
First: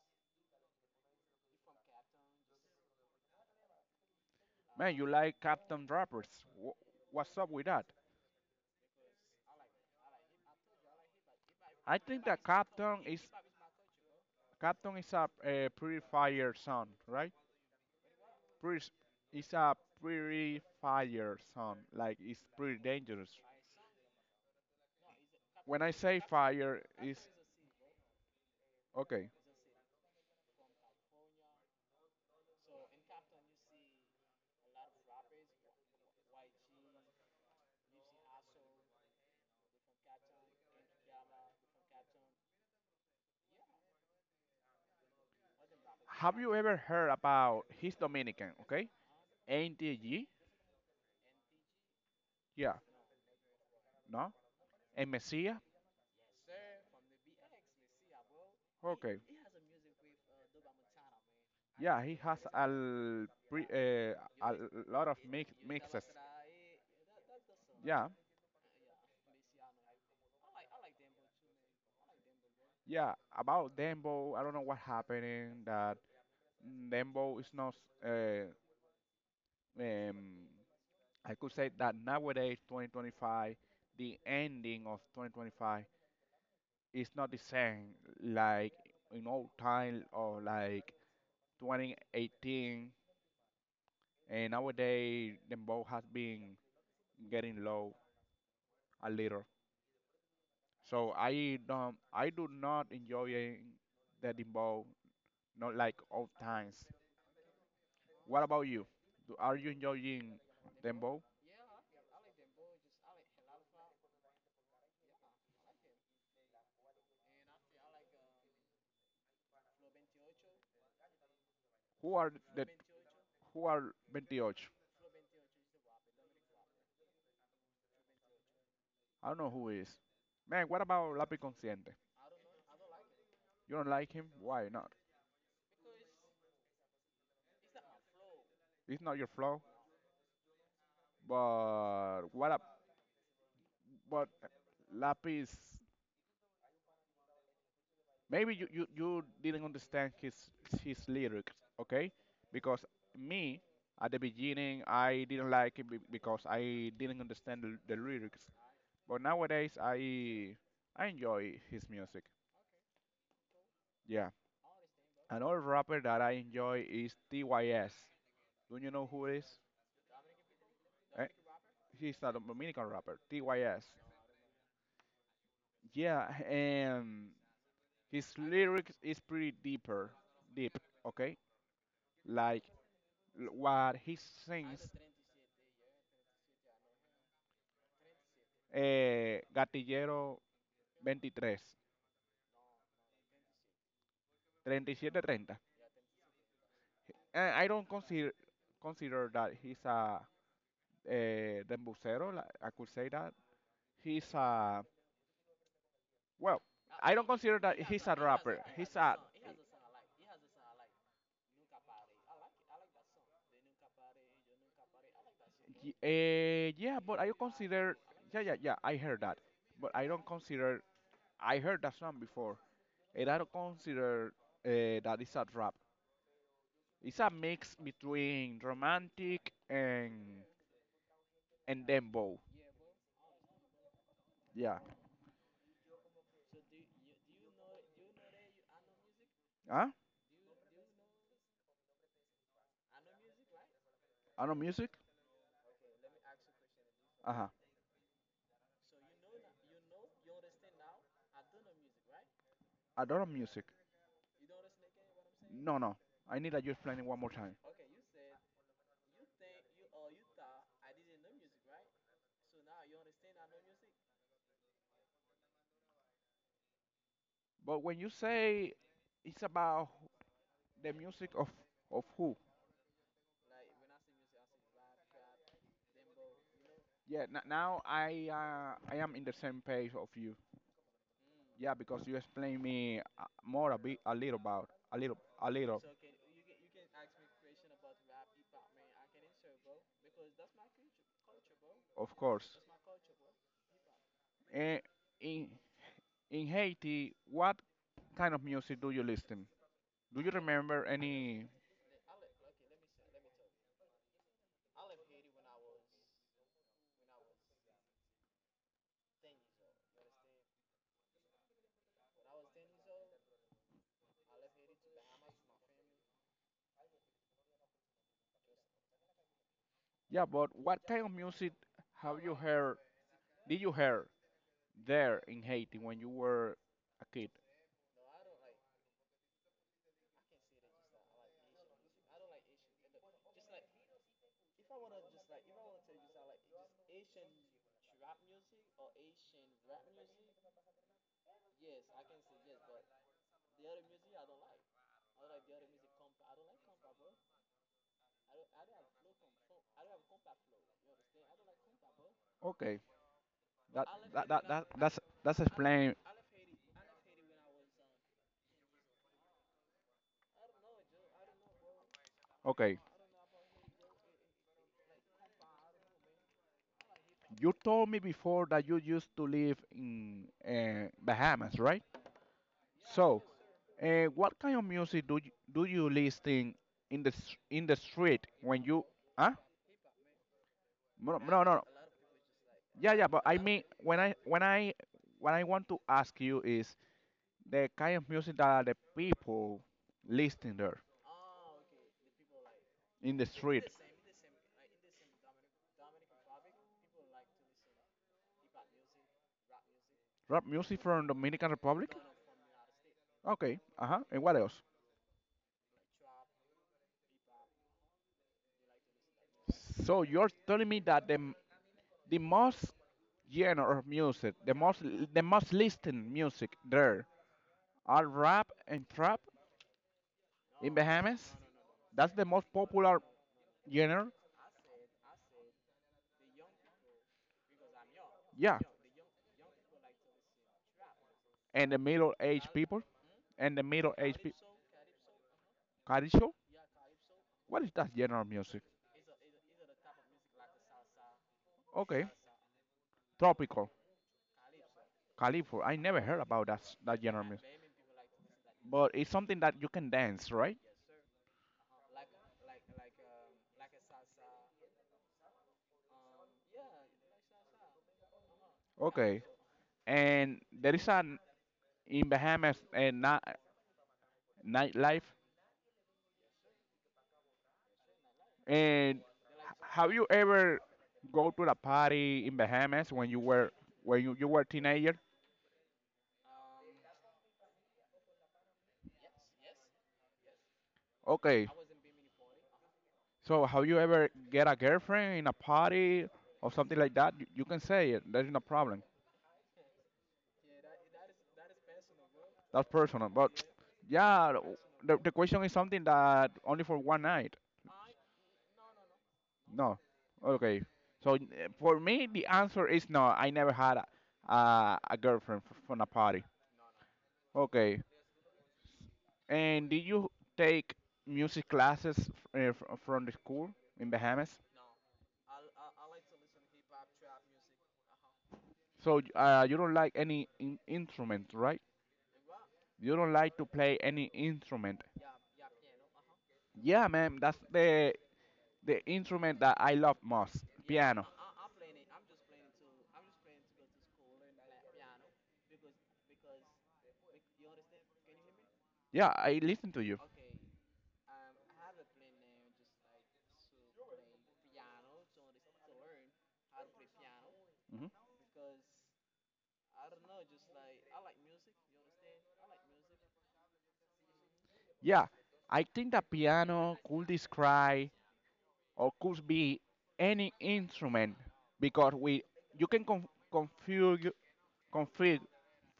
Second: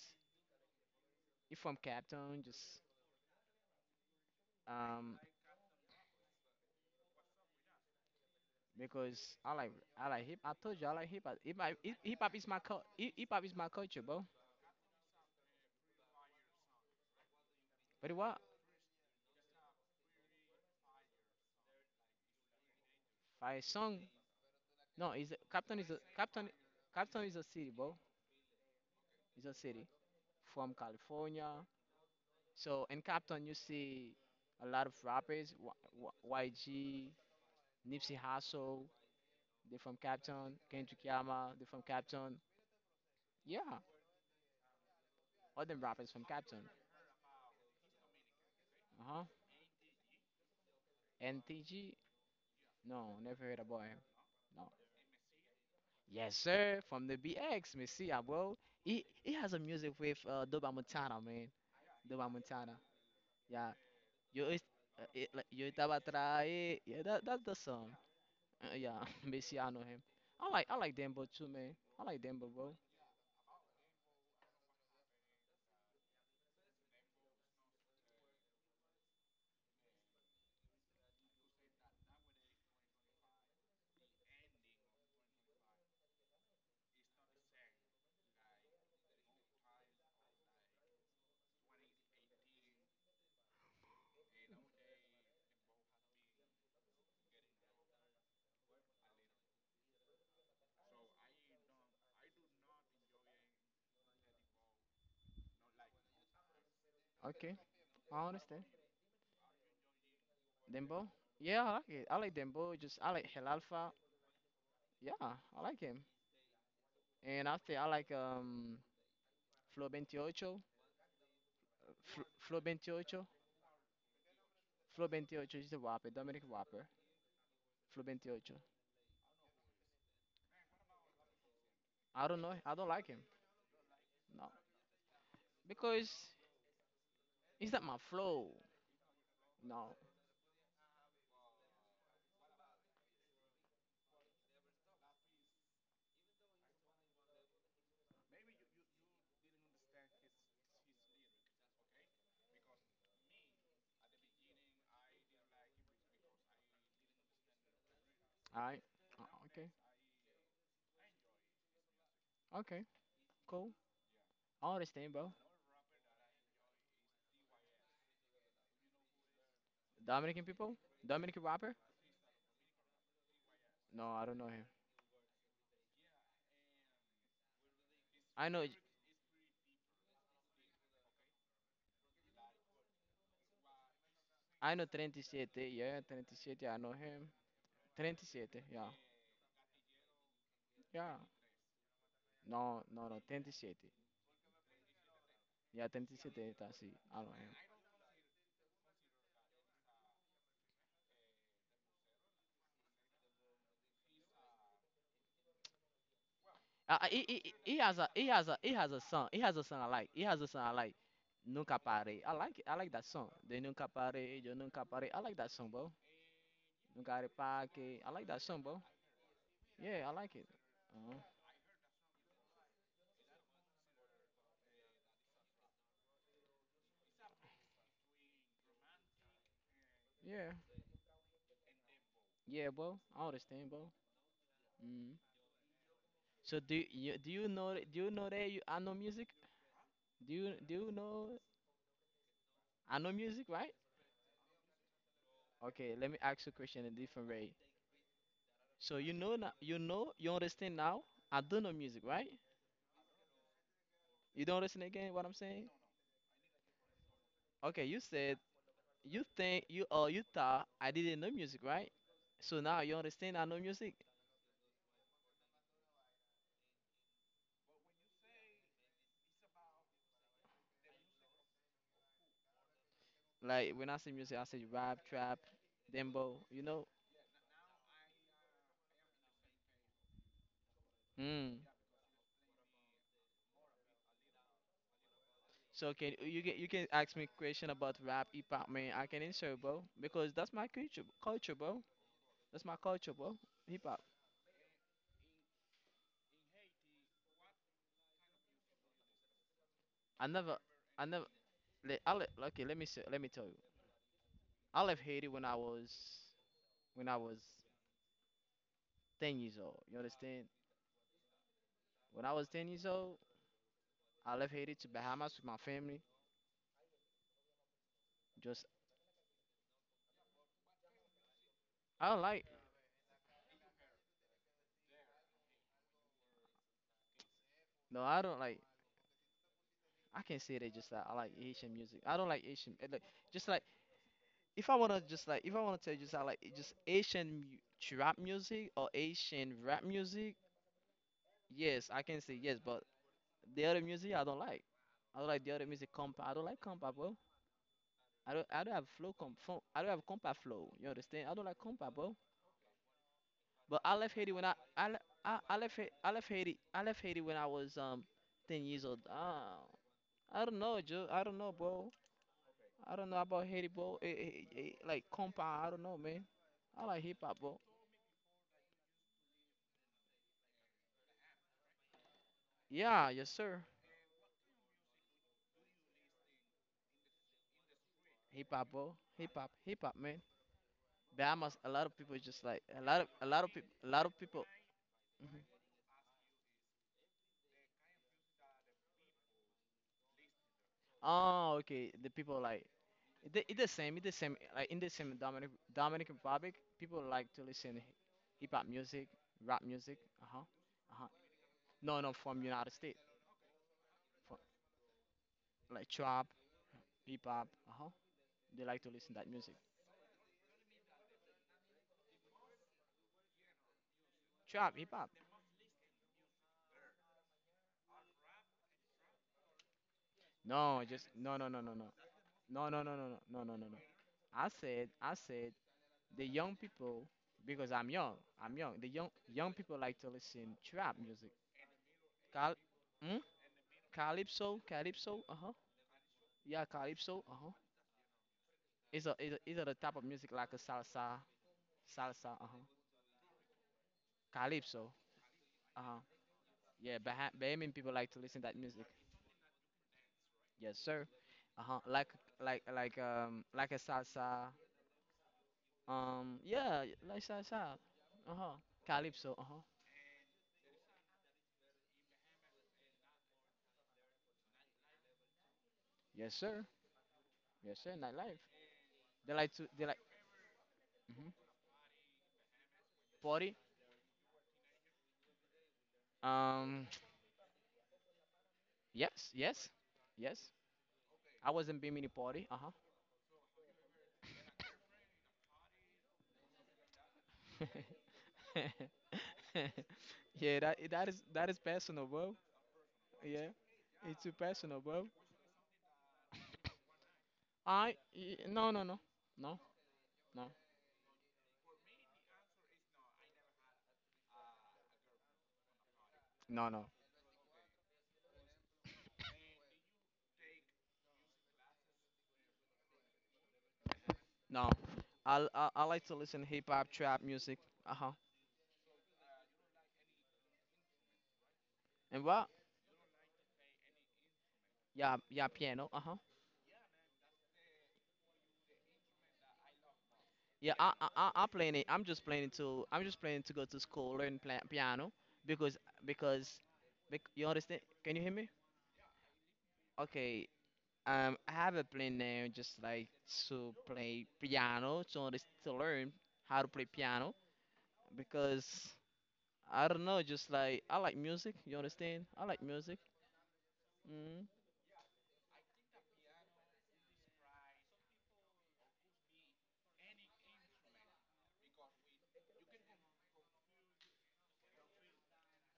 A: he from Cape, just
B: Man, you
A: um
B: like Captain Rappers. Wh- What's up with that?
A: because I like I like hip I told you I like hip hop hip hop
B: I
A: hip
B: think
A: hop
B: that
A: is my cul
B: Captain is
A: hip hop is my culture, bro.
B: Captain is a, uh purifier son, right?
A: But what?
B: Puris- It's a purifier son, like it's pretty dangerous.
A: Five song, no, is Captain,
B: When I
A: is a
B: say
A: Captain.
B: fire, it's
A: Captain is a city, bro.
B: okay.
A: It's a city from California. So in Compton, you see a lot of rappers, y- Y- YG, Nipsey Hussle. They're from Compton. Kendrick Lamar, they're from Compton. Yeah, all them rappers from
B: Have you
A: Compton.
B: ever heard about he's Dominican, okay?
A: Uh-huh.
B: N T G?
A: And T G,
B: Yeah,
A: no, never heard about him.
B: no?
A: No.
B: And Messiah?
A: Yes, sir, from the B X, Messiah, bro. He
B: Okay,
A: he has a music with uh, Doba Montana, man.
B: yeah, he
A: Doba
B: has a,
A: Montana.
B: l- pre-
A: Yeah.
B: uh, a
A: Yo, it's,
B: l-
A: uh,
B: lot of
A: it, like,
B: mix-
A: yo estaba
B: mixes.
A: atrae. Yeah, that, that's the song.
B: Yeah,
A: Uh, yeah, Messi, I know him. I like I like Dembo too, man. I like Dembo, bro.
B: yeah, about Dembo, I don't know what happening, that Dembo is not uh, um, I could say that nowadays, twenty twenty-five, the ending of twenty twenty-five is not the same like in old time or like twenty eighteen. And nowadays, the ball has been getting low a little. So I don't, I do not enjoying the dembow, not like old times.
A: Okay, I
B: What about
A: understand.
B: you? Do, are you enjoying
A: Dembo?
B: dembow?
A: Yeah, I like it. I like Dembo. Just I like El Alfa. Yeah, I like him. And after I like um Flo twenty-eight, Flo,
B: Who are
A: Flo
B: the,
A: twenty-eight,
B: who are twenty-eight?
A: Flo twenty-eight is a rapper, Dominic rapper. Flo twenty-eight.
B: I don't know who is. Man, what about Lápiz Consciente?
A: I don't know. I don't like him.
B: You don't like him?
A: No,
B: Why not?
A: because it's not my flow.
B: It's not your flow.
A: No.
B: But what? Up? But Lapis, maybe you, you you didn't understand his his lyrics, okay? Because me at the beginning I didn't like it be- because I didn't understand the, the lyrics.
A: Alright.
B: But
A: Uh, okay.
B: nowadays I I enjoy his music.
A: Okay. Cool.
B: Yeah.
A: I understand, bro.
B: Another rapper that I enjoy is T Y S. Do you know who it is?
A: Dominican people?
B: Eh?
A: Dominican rapper?
B: He's a Dominican rapper. T Y S.
A: No, I don't know him.
B: Yeah, and his
A: I know,
B: lyrics is pretty deeper, deep, okay? Like l- what he
A: I know
B: sings,
A: thirty-seven, yeah, thirty-seven, I know him. thirty-seven, yeah,
B: eh, Gatillero
A: yeah.
B: twenty-three,
A: No, no, no, thirty-seven.
B: thirty-seven thirty.
A: Yeah, thirty-seven, that's it. I know
B: And
A: him.
B: I don't consider consider that he's a eh, dembusero, like I could say that. He's a, well,
A: Uh, uh,
B: I
A: he,
B: don't
A: he,
B: consider
A: he
B: that
A: he has
B: he's
A: a,
B: a
A: he has
B: rapper.
A: a, he has
B: He's
A: a
B: a,
A: song. He has a song I like. He has a song I like. Nunca Pare. I like it. I like that song. The Nunca Pare, Yo Nunca Pare. I like that song, bro.
B: uh, yeah,
A: Nunca
B: but I
A: Pare,
B: consider,
A: I like that
B: yeah, yeah,
A: song,
B: yeah,
A: bro.
B: I heard that. But
A: Yeah,
B: I
A: I
B: don't
A: like it.
B: consider,
A: Uh,
B: I heard that song before. And I don't consider uh, that it's a rap. It's a mix between romantic and
A: yeah,
B: and dembow.
A: yeah, bro. I understand, bro.
B: Yeah.
A: Mm. So do you do you know do you know that you I know music?
B: Huh?
A: Do you do you know I know music, right?
B: Adult music?
A: Okay, let me ask you a question in a different
B: Uh-huh.
A: way. So you know now, you know, you understand now. I do know music, right?
B: Adult music.
A: You don't understand again what I'm saying?
B: No, no. I need that you explain it one more time.
A: Okay, you said you think you or you thought I didn't know music, right? So now you understand I know music.
B: But when you say it's about the music of of who?
A: Like when I say music, I say rap, trap, dembow. You know?
B: Yeah. N- now I uh, I am in the same page of you.
A: Hmm.
B: Yeah, because you explain me uh, more a bit, a little about, a little, a little.
A: So can you can you can ask me question about rap, hip hop, man? I can answer, bro, because that's my culture, culture, bro.
B: Of course.
A: That's my culture, bro. Hip hop.
B: Eh, in in Haiti, what kind of music do you listen? Do
A: I
B: you
A: never.
B: remember
A: I never.
B: any?
A: Le- I le- Okay, let me s- let me tell you. I left Haiti when I was when I was ten years old. You understand? When I was ten years old, I left Haiti to Bahamas with my family. Just
B: Yeah, but what kind of music
A: I
B: have
A: don't
B: you
A: like,
B: heard? Did you hear there in Haiti when you were a kid?
A: no, I don't like. I can say that just like I like Asian music. I don't like Asian, eh, like, just like if I wanna just like if I wanna tell you, just I like it, just Asian mu- trap music or Asian rap music. Yes, I can say yes, but the other music I don't like. I don't like the other music, compa. I don't like compa. I don't I don't have flow comp fo- I don't have compa flow. You understand? I don't like compa, bro.
B: Okay,
A: But
B: that
A: I left
B: that
A: Haiti when
B: that,
A: I
B: that
A: I
B: that's
A: le- I,
B: that's
A: I left Ha-
B: explained.
A: I left Haiti I left Haiti when I was um ten years old. Ah, I don't know, Joe. I don't know, bro.
B: Okay,
A: I don't know about Haiti, bro. Eh, eh, eh, eh, like compa, I don't know, man. I like hip hop,
B: you
A: bro.
B: told me before that you used to live in uh, Bahamas, right?
A: Yeah,
B: So,
A: yes sir.
B: uh, what kind of music do you, do you listen in the s- in the street
A: Hip
B: when
A: hop,
B: you?
A: bro. Hip
B: Huh?
A: hop, hip hop, man.
B: No,
A: But I
B: no, no.
A: must.
B: No.
A: A lot of people, just like a
B: Yeah,
A: lot
B: yeah.
A: of
B: But
A: a
B: I
A: lot of
B: mean,
A: people a
B: when
A: lot
B: I
A: of
B: when
A: people.
B: I what
A: Mhm.
B: I want to ask you is the kind of music that the people listening there
A: Oh, okay. The people like,
B: in the
A: it, the- it the
B: street.
A: same, it the same. Like in the same Dominic Dominican Republic, people like to listen hip hop music, rap music. Uh huh.
B: Rap music
A: Uh
B: from
A: huh.
B: Dominican Republic.
A: No, no, from United States,
B: Okay. Uh huh. And what
A: from,
B: else?
A: like, trap, hip hop. Uh huh. They like to listen that music.
B: So you're telling me that the m- the most genre of music, the
A: Trap,
B: most
A: hip hop.
B: the most listened music there are rap and trap in
A: No, just
B: Bahamas.
A: no, no, no, no, no,
B: That's the most
A: no, no, no, no,
B: popular
A: no, no, no, no, no.
B: genre.
A: I said, I said, the young people, because I'm young, I'm
B: Yeah.
A: young. The young young people like to listen trap music.
B: And the middle aged
A: Cal,
B: people
A: mm?
B: and the middle aged people.
A: Calypso, calypso. Uh huh.
B: Caricho?
A: Yeah, calypso. Uh huh.
B: What is that genre of music?
A: It's a it's a, it's a the type of music like a salsa,
B: Okay,
A: salsa. Uh huh,
B: tropical,
A: calypso.
B: California. I
A: Uh huh.
B: never heard about that
A: Yeah,
B: that genre of
A: Baha-
B: music,
A: Bahamian people like to listen to that music.
B: but it's something that you can dance, right?
A: Yes, sir. Uh huh. Like like like um like a salsa. Um yeah, like salsa. Uh huh.
B: Okay,
A: Calypso. Uh huh.
B: and there is an in Bahamas and uh, ni- nightlife.
A: Yes, sir. Yes, sir. Nightlife.
B: And
A: They like to, they
B: have
A: like
B: you ever go
A: mhm.
B: to the party in Bahamas when you were
A: party.
B: when you, you were teenager?
A: Um yes, yes, yes.
B: Okay,
A: I was in Bimini party. Uh huh.
B: so have you ever get a girlfriend in a party or something like that? You, you can say it. There's no problem.
A: yeah, that that is that is personal, bro.
B: That's personal. But
A: Yeah, it's
B: yeah,
A: too personal,
B: the,
A: bro.
B: the question is something that only for one night.
A: I y- no, no, no, no,
B: No.
A: no,
B: Okay. So uh, for me, the answer is no. I never had a, a, a girlfriend f- from a party.
A: no, no,
B: Okay. And did you take music classes uh, f- from the school in Bahamas?
A: no. I I, I like to listen hip hop trap music. Uh huh.
B: So uh, you don't like any in- instrument, right?
A: And what?
B: You don't like to play any instrument.
A: Yeah, yeah, piano. Uh huh.
B: Yeah, man. That's the the instrument that I love most.
A: Yeah, I
B: Piano.
A: I I I playing it. I'm just playing it to I'm just playing to go to school, learn pla- piano, because because bec- you understand? Can you hear me?
B: Yeah, I listen to you.
A: Okay. Um, I have a plan now, just like, to play piano, to unders- to learn how to play piano, because I don't know, just like I like music. You understand? I like music. Mm.
B: Yeah, I think the piano could describe or could be any instrument because we you can con- configure config,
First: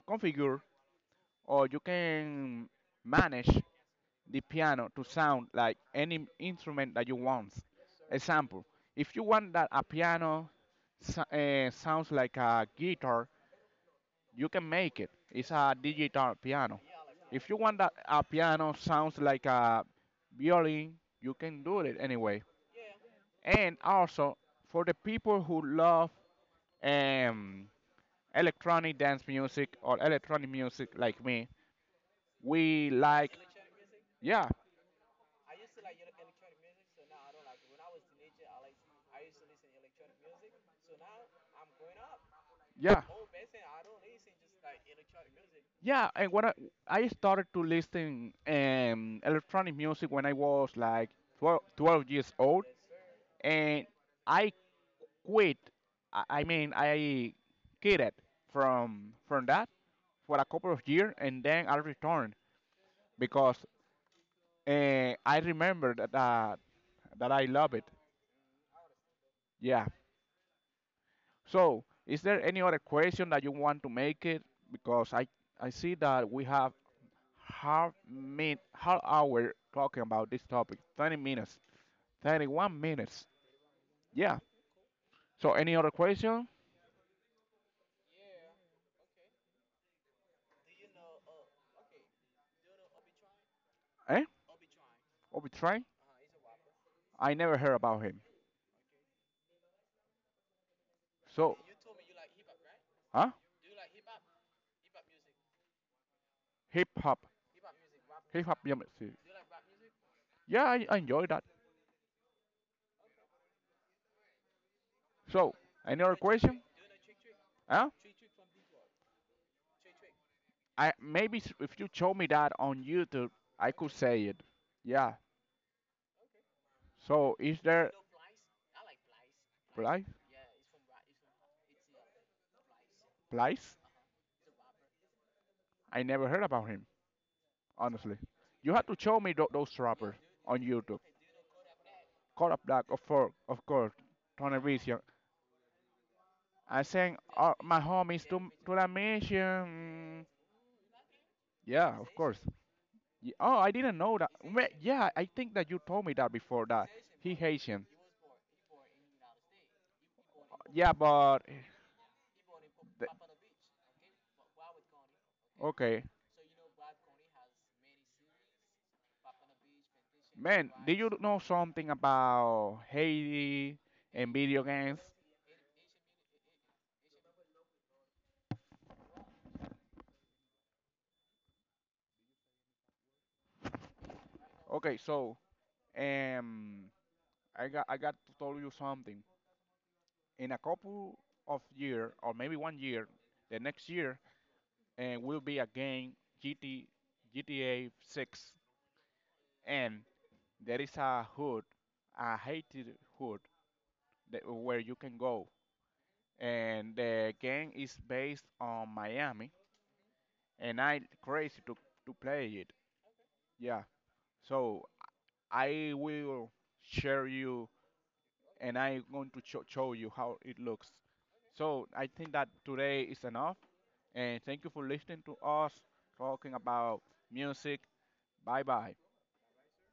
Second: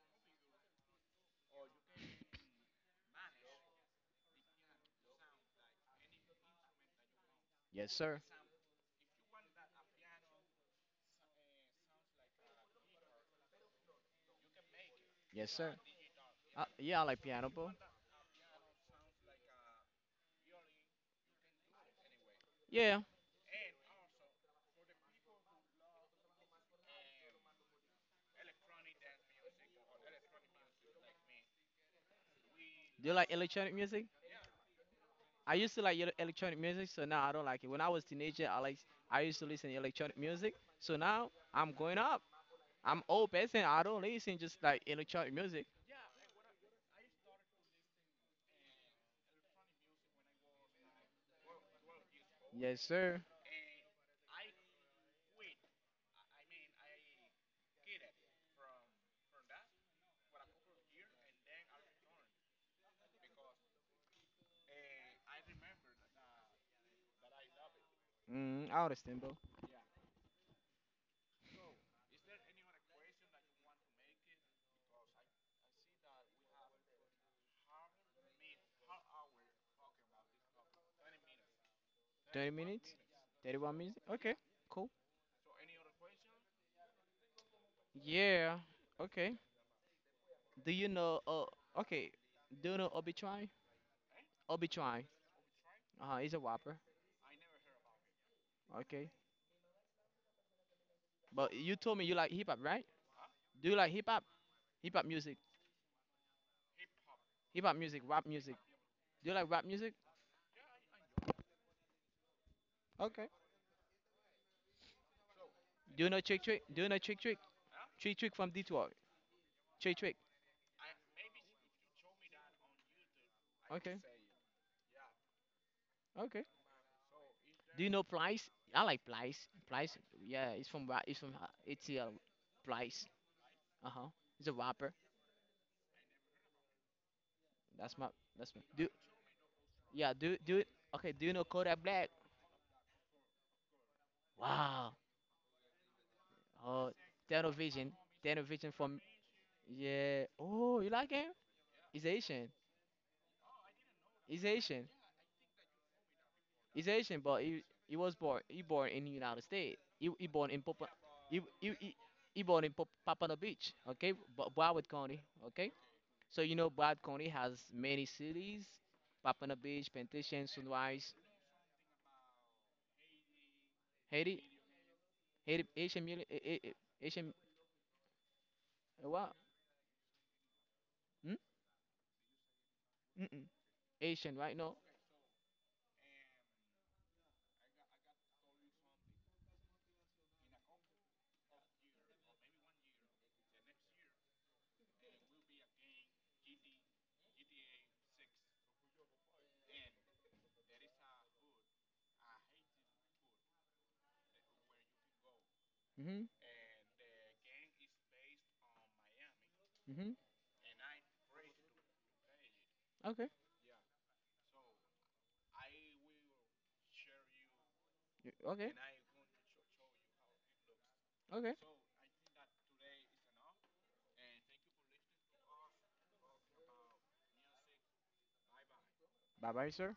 B: configure or you can manage the piano to sound like any instrument that you want.
A: Yes, sir.
B: Example, if you want that a piano uh, sounds like a guitar, you can make it.
A: Yes,
B: It's
A: sir.
B: a digital
A: I,
B: piano.
A: yeah, I like piano,
B: If you
A: bro.
B: want that a piano sounds like a violin, you can do it anyway.
A: Yeah.
B: And also for the people who love um, electronic dance music or electronic music like me, we
A: Do you like
B: like
A: electronic music?
B: yeah
A: I used to like el- electronic music, so now I don't like it. When I was teenager, I like I used to listen to electronic music. So now I'm going up.
B: yeah
A: I'm old person. I don't listen just like electronic music.
B: yeah, and when I, I started to listen um, electronic music when I was like 12, 12 years old,
A: Yes, sir.
B: and I quit. I I mean, I quitted from from that for a couple of years, and then I returned because uh, I remember that, that that I love it.
A: Mm, I understand, bro.
B: Yeah. So, is there any other question that you want to make it? Because I I see that we have half min half hour talking about this topic. Thirty minutes. Thirty
A: thirty
B: one
A: minutes,
B: minutes.
A: thirty-one minutes. Okay,
B: Yeah.
A: cool.
B: So, any other question?
A: Yeah. Okay. Do you know? Uh, okay. Do you know Obitry?
B: Eh?
A: Obitry.
B: Obi Trice?
A: Uh-huh, he's a whopper.
B: I never heard about him.
A: Okay. But
B: So,
A: you told me you like hip hop, right?
B: huh?
A: Do you like hip hop? Hip hop music.
B: Hip hop.
A: Hip hop music, rap
B: Hip
A: music.
B: hop music.
A: Do you like rap music?
B: Yeah, I, I enjoy that.
A: Okay.
B: So, any
A: Do you
B: other
A: know Trick
B: question?
A: Trick? Do you know Trick Trick?
B: Huh?
A: Trick Trick from Detroit. Trick Trick.
B: I maybe s- if you show me that on YouTube, I could
A: Okay.
B: say it. Yeah.
A: Okay.
B: So, is
A: Do you
B: there
A: know Plies? I like Plies. Plies.
B: Blythe?
A: Yeah, it's from Ra- it's from uh, A T L. Plies.
B: Blythe?
A: Uh huh. He's a rapper.
B: I never heard about him,
A: That's my,
B: honestly.
A: that's my.
B: You have
A: Do,
B: to show me tho- those
A: yeah.
B: rappers
A: Do,
B: on
A: do.
B: YouTube.
A: Okay. Do you know Kodak Black?
B: Call up Black, of course, of course. Tony
A: Wow.
B: Vision. I
A: Oh,
B: sang uh, my
A: Television.
B: homies to
A: Television
B: to the
A: from, yeah.
B: mission.
A: Oh, you like him?
B: Yeah,
A: He's
B: of course.
A: Asian.
B: Ye- Oh, I didn't know that.
A: He's
B: Wait,
A: Haitian.
B: yeah, I think that you told me that before
A: He's
B: that.
A: Haitian,
B: He
A: but he
B: Haitian.
A: he was born he born in the United States. He, he born in Papa
B: Yeah,
A: he,
B: but
A: he, he, he born in Pop-
B: th-
A: Papano Beach, okay? Bo- Broward County, okay?
B: okay.
A: So you know Broward County has many cities: Papano Beach, Plantation,
B: Man, did you
A: Sunrise,
B: know something about Haiti and
A: Haiti,
B: video games?
A: Haiti, Haitian, mili- eh, eh, eh, Haitian, eh, what? Hmm? Mm-mm. Haitian, right? No.
B: Okay, so um I got I got to tell you something. In a couple of year or maybe one year, the next year, and will be a game GT G T A six and there is a hood, a Haiti hood that, where you can go
A: Mhm.
B: and the game is based on Miami,
A: Mhm.
B: and I'm crazy to to play it.
A: Okay.
B: Yeah, so I will share you,
A: y- Okay.
B: and I'm going to cho- show you how it looks.
A: Okay.
B: So I think that today is enough, and thank you for listening to us talking about music. Bye bye.
A: Bye, bye, sir.